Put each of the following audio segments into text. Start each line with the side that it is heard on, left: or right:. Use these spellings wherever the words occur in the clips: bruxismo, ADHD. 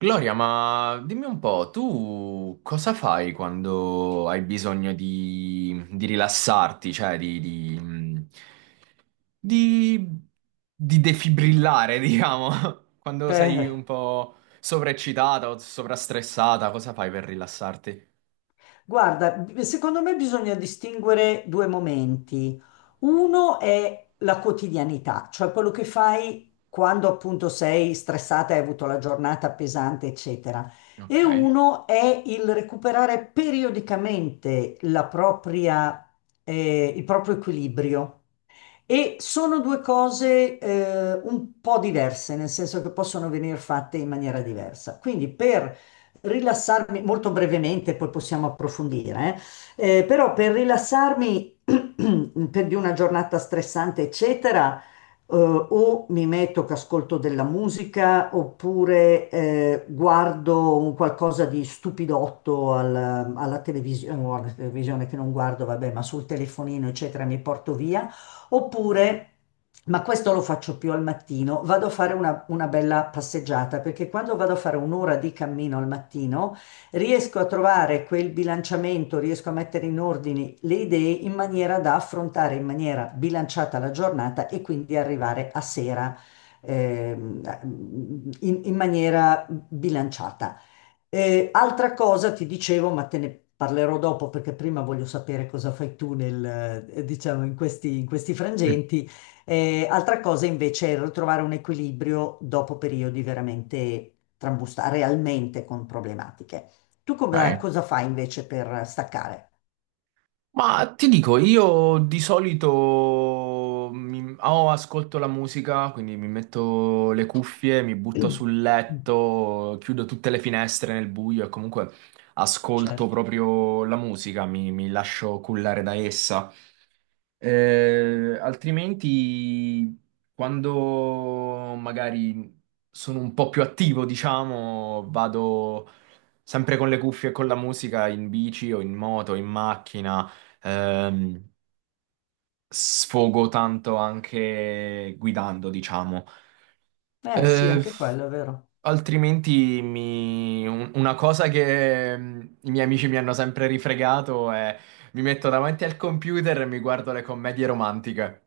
right: Gloria, ma dimmi un po', tu cosa fai quando hai bisogno di rilassarti, cioè di- di defibrillare, diciamo, quando sei un
left: Eh,
right: po' sovraeccitata o sovrastressata, cosa fai per rilassarti?
left: guarda, secondo me bisogna distinguere due momenti. Uno è la quotidianità, cioè quello che fai quando appunto sei stressata, hai avuto la giornata pesante, eccetera.
right: Ok,
left: E uno è il recuperare periodicamente la propria, il proprio equilibrio. E sono due cose un po' diverse, nel senso che possono venire fatte in maniera diversa. Quindi per rilassarmi, molto brevemente, poi possiamo approfondire, però per rilassarmi per di una giornata stressante, eccetera, o mi metto che ascolto della musica oppure guardo un qualcosa di stupidotto alla televisione che non guardo, vabbè, ma sul telefonino, eccetera, mi porto via. Oppure, ma questo lo faccio più al mattino, vado a fare una bella passeggiata, perché quando vado a fare un'ora di cammino al mattino, riesco a trovare quel bilanciamento, riesco a mettere in ordine le idee in maniera da affrontare in maniera bilanciata la giornata e quindi arrivare a sera ehm, in maniera bilanciata. E altra cosa ti dicevo, ma te ne parlerò dopo perché prima voglio sapere cosa fai tu nel, diciamo, in questi frangenti. Altra cosa invece è ritrovare un equilibrio dopo periodi veramente trambusta, realmente con problematiche. Tu
right: ok.
left: cosa fai invece per staccare?
right: Ma ti dico, io di solito o ascolto la musica, quindi mi metto le cuffie, mi butto sul letto, chiudo tutte le finestre nel buio e comunque ascolto
left: Certo.
right: proprio la musica, mi lascio cullare da essa. Altrimenti, quando magari sono un po' più attivo, diciamo, vado sempre con le cuffie e con la musica in bici o in moto, in macchina, ehm, sfogo tanto anche guidando, diciamo.
left: Eh sì,
right: Eh,
left: anche quello è vero.
right: Altrimenti una cosa che i miei amici mi hanno sempre rifregato è mi metto davanti al computer e mi guardo le commedie romantiche.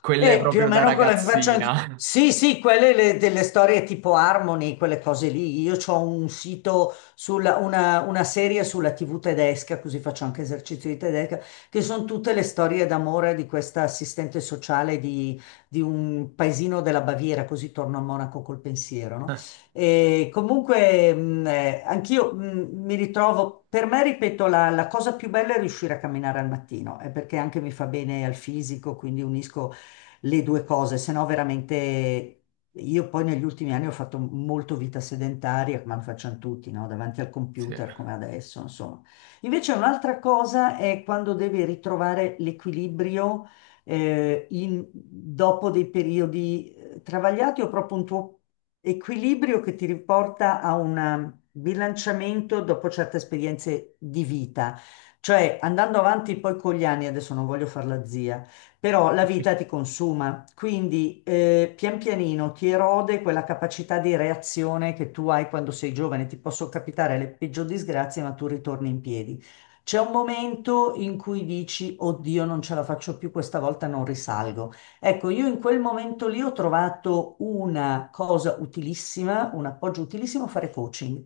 right: Quelle
left: E più o
right: proprio da
left: meno quello che faccio anche.
right: ragazzina.
left: Sì, sì, quelle delle storie tipo Harmony, quelle cose lì. Io ho un sito, una serie sulla TV tedesca, così faccio anche esercizio di tedesca, che sono tutte le storie d'amore di questa assistente sociale di un paesino della Baviera, così torno a Monaco col pensiero, no? E comunque anch'io mi ritrovo, per me, ripeto, la cosa più bella è riuscire a camminare al mattino, è perché anche mi fa bene al fisico, quindi unisco le due cose, se no veramente io poi negli ultimi anni ho fatto molto vita sedentaria, come lo facciano tutti, no? Davanti al
right: Sì.
left: computer come adesso, insomma. Invece un'altra cosa è quando devi ritrovare l'equilibrio dopo dei periodi travagliati o proprio un tuo equilibrio che ti riporta a un bilanciamento dopo certe esperienze di vita. Cioè, andando avanti poi con gli anni, adesso non voglio fare la zia, però la vita ti consuma, quindi pian pianino ti erode quella capacità di reazione che tu hai quando sei giovane, ti possono capitare le peggiori disgrazie, ma tu ritorni in piedi. C'è un momento in cui dici, oddio, non ce la faccio più, questa volta non risalgo. Ecco, io in quel momento lì ho trovato una cosa utilissima, un appoggio utilissimo, fare coaching,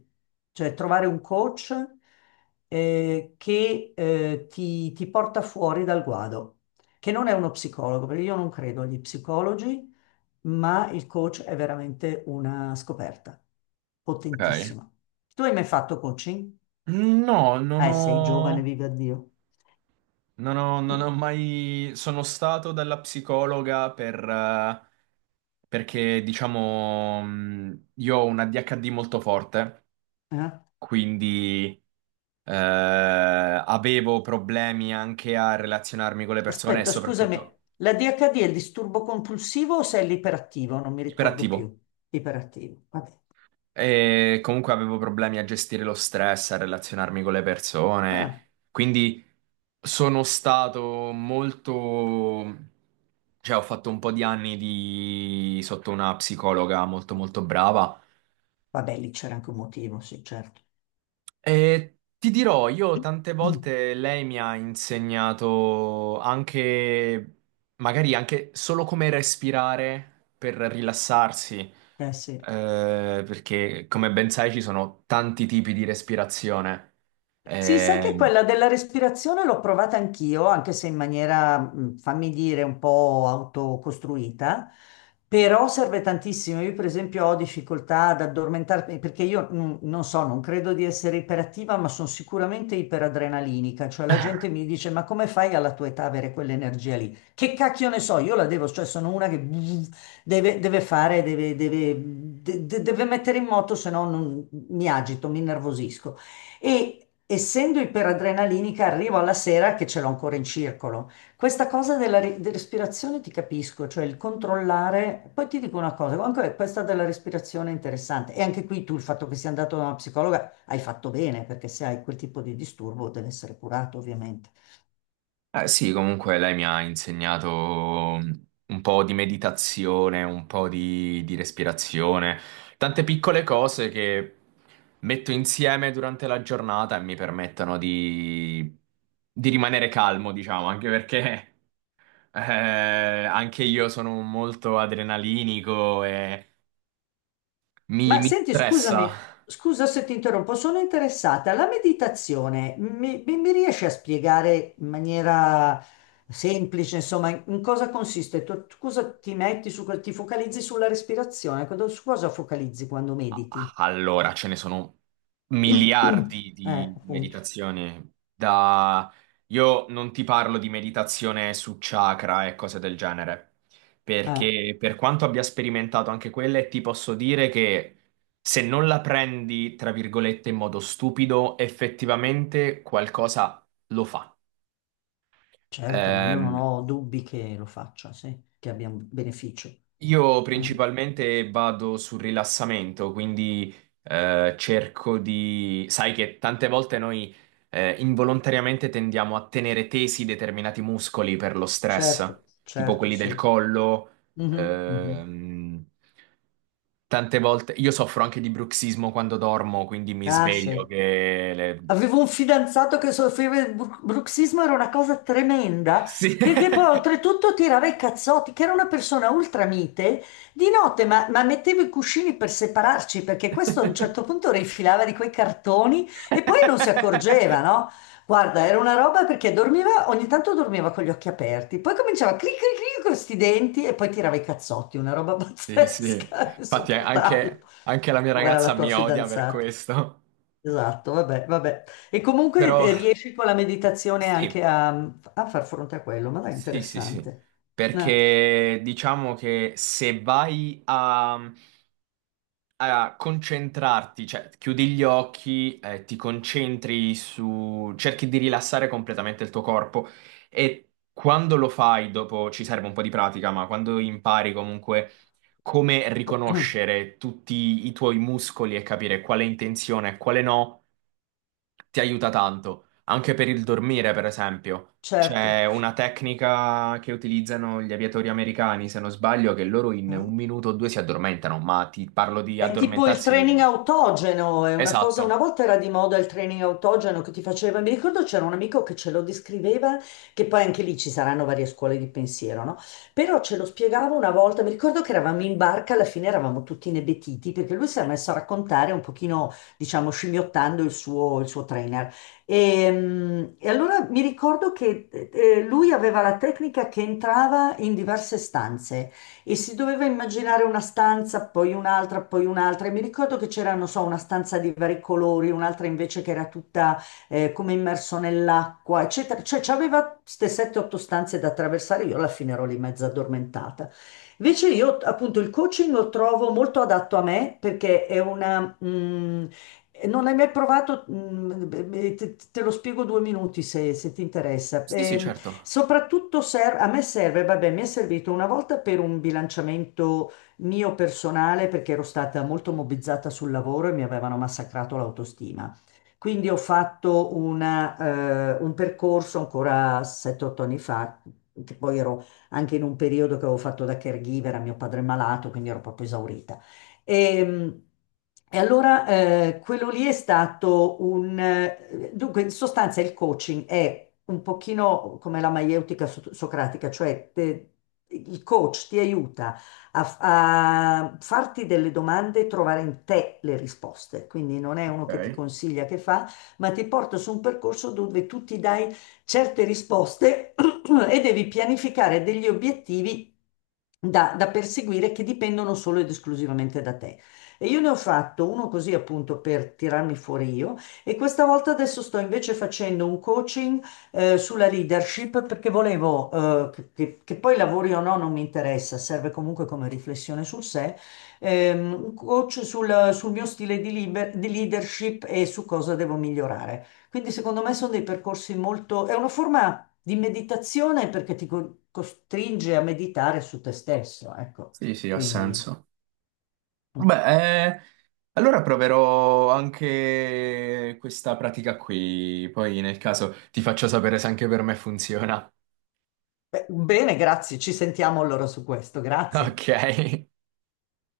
left: cioè trovare un coach che ti porta fuori dal guado che non è uno psicologo, perché io non credo agli psicologi, ma il coach è veramente una scoperta
right: Ok.
left: potentissima. Tu hai mai fatto coaching?
right: No, non
left: Ah, sei giovane,
right: ho,
left: viva Dio.
right: non
left: Mm,
right: ho mai... Sono stato dalla psicologa per, perché, diciamo, io ho un ADHD molto forte,
left: eh?
right: quindi. Avevo problemi anche a relazionarmi con le persone e
left: Aspetta, scusami,
right: soprattutto
left: la DHD è il disturbo compulsivo o se è l'iperattivo? Non mi ricordo più.
right: iperattivo.
left: Iperattivo, vabbè.
right: E comunque avevo problemi a gestire lo stress, a relazionarmi con le persone.
left: Ah,
right: Quindi sono stato molto... Cioè, ho fatto un po' di anni di... sotto una psicologa molto molto brava.
left: vabbè, lì c'era anche un motivo, sì, certo.
right: Ti dirò, io tante
left: Mm.
right: volte lei mi ha insegnato anche, magari anche solo come respirare per rilassarsi,
left: Eh sì.
right: perché come ben sai ci sono tanti tipi di respirazione. Certo.
left: Sì, sai che
right: Eh,
left: quella della respirazione l'ho provata anch'io, anche se in maniera, fammi dire, un po' autocostruita, però serve tantissimo. Io, per esempio, ho difficoltà ad addormentarmi perché io non so, non credo di essere iperattiva, ma sono sicuramente iperadrenalinica. Cioè, la gente mi dice: Ma come fai alla tua età a avere quell'energia lì? Che cacchio ne so, io la devo, cioè, sono una che deve, deve fare, deve mettere in moto, se no mi agito, mi innervosisco. E essendo iperadrenalinica, arrivo alla sera che ce l'ho ancora in circolo. Questa cosa della respirazione ti capisco, cioè il controllare. Poi ti dico una cosa, anche questa della respirazione è interessante. E anche qui tu il fatto che sia andato da una psicologa hai fatto bene, perché se hai quel tipo di disturbo deve essere curato, ovviamente.
right: eh sì, comunque lei mi ha insegnato un po' di meditazione, un po' di respirazione, tante piccole cose che metto insieme durante la giornata e mi permettono di rimanere calmo, diciamo, anche perché eh, anche io sono molto adrenalinico e mi,
left: Ma
right: mi
left: senti, scusami,
right: stressa.
left: scusa se ti interrompo, sono interessata. La meditazione mi riesci a spiegare in maniera semplice, insomma, in cosa consiste? Tu cosa ti focalizzi sulla respirazione? Su cosa focalizzi quando mediti?
right: Allora, ce ne sono miliardi
left: Eh,
right: di
left: appunto.
right: meditazioni. Da... Io non ti parlo di meditazione su chakra e cose del genere,
left: Eh,
right: perché per quanto abbia sperimentato anche quelle, ti posso dire che se non la prendi, tra virgolette, in modo stupido, effettivamente qualcosa lo fa.
left: certo, ma io non
right: Ehm,
left: ho dubbi che lo faccia, sì, che abbia un beneficio.
right: Io principalmente vado sul rilassamento, quindi cerco di... Sai che tante volte noi involontariamente tendiamo a tenere tesi determinati muscoli per lo stress,
left: Certo,
right: tipo
left: certo,
right: quelli del
left: sì.
right: collo.
left: Mhm, mhm.
right: ehm, Tante volte io soffro anche di bruxismo quando dormo, quindi mi
left: Ah,
right: sveglio
left: sì.
right: che... le-
left: Avevo un fidanzato che soffriva di bruxismo, era una cosa tremenda,
right: Sì.
left: perché poi oltretutto tirava i cazzotti, che era una persona ultramite, di notte, ma mettevo i cuscini per separarci, perché questo a un certo punto rifilava di quei cartoni e poi non si accorgeva, no? Guarda, era una roba perché dormiva, ogni tanto dormiva con gli occhi aperti, poi cominciava a clic clic clic con questi denti e poi tirava i cazzotti, una roba
right: Sì, sì.
left: pazzesca,
right: Infatti
left: insopportabile.
right: anche, anche la mia
left: Povera la
right: ragazza
left: tua
right: mi odia per
left: fidanzata.
right: questo.
left: Esatto, vabbè, vabbè. E comunque
right: Però
left: riesci con la meditazione
right: sì,
left: anche a, a far fronte a quello, ma dai,
right: sì, sì, sì.
left: interessante. Eh,
right: Perché diciamo che se vai a a concentrarti, cioè chiudi gli occhi, ti concentri su, cerchi di rilassare completamente il tuo corpo e quando lo fai, dopo ci serve un po' di pratica, ma quando impari comunque come riconoscere tutti i tuoi muscoli e capire quale è in tensione e quale no ti aiuta tanto, anche per il dormire, per esempio.
left: certo.
right: C'è una tecnica che utilizzano gli aviatori americani, se non sbaglio, che loro in
left: Eh?
right: un minuto o due si addormentano, ma ti parlo di
left: È tipo il training
right: addormentarsi.
left: autogeno, è una cosa,
right: Esatto.
left: una volta era di moda il training autogeno che ti faceva, mi ricordo c'era un amico che ce lo descriveva, che poi anche lì ci saranno varie scuole di pensiero, no? Però ce lo spiegava una volta, mi ricordo che eravamo in barca, alla fine eravamo tutti inebetiti perché lui si era messo a raccontare un pochino, diciamo, scimmiottando il suo trainer. E allora mi ricordo che lui aveva la tecnica che entrava in diverse stanze e si doveva immaginare una stanza, poi un'altra, poi un'altra. E mi ricordo che c'era, non so, una stanza di vari colori, un'altra invece che era tutta come immerso nell'acqua, eccetera. Cioè, c'aveva queste 7-8 stanze da attraversare, io alla fine ero lì mezza addormentata. Invece io appunto il coaching lo trovo molto adatto a me perché non l'hai mai provato? Mm, beh, beh, te lo spiego 2 minuti se ti interessa.
right: Sì, sì,
left: Ehm,
right: certo.
left: soprattutto a me serve, vabbè, mi è servito una volta per un bilanciamento mio personale perché ero stata molto mobbizzata sul lavoro e mi avevano massacrato l'autostima. Quindi ho fatto un percorso ancora 7-8 anni fa, che poi ero anche in un periodo che avevo fatto da caregiver a mio padre malato, quindi ero proprio esaurita. Ehm, E, allora quello lì è stato un... Dunque, in sostanza il coaching è un pochino come la maieutica socratica, cioè il coach ti aiuta a farti delle domande e trovare in te le risposte. Quindi non è uno che ti
right: Ok,
left: consiglia che fa, ma ti porta su un percorso dove tu ti dai certe risposte e devi pianificare degli obiettivi da perseguire che dipendono solo ed esclusivamente da te. E io ne ho fatto uno così appunto per tirarmi fuori io e questa volta adesso sto invece facendo un coaching sulla leadership perché volevo che poi lavori o no non mi interessa, serve comunque come riflessione sul sé, un coach sul mio stile di leadership e su cosa devo migliorare. Quindi secondo me sono dei percorsi molto. È una forma di meditazione perché ti costringe a meditare su te stesso, ecco.
right: sì, sì, ha
left: Quindi,
right: senso. Beh, allora proverò anche questa pratica qui, poi nel caso ti faccio sapere se anche per me funziona.
left: beh, bene, grazie, ci sentiamo allora su questo, grazie.
right: Ok.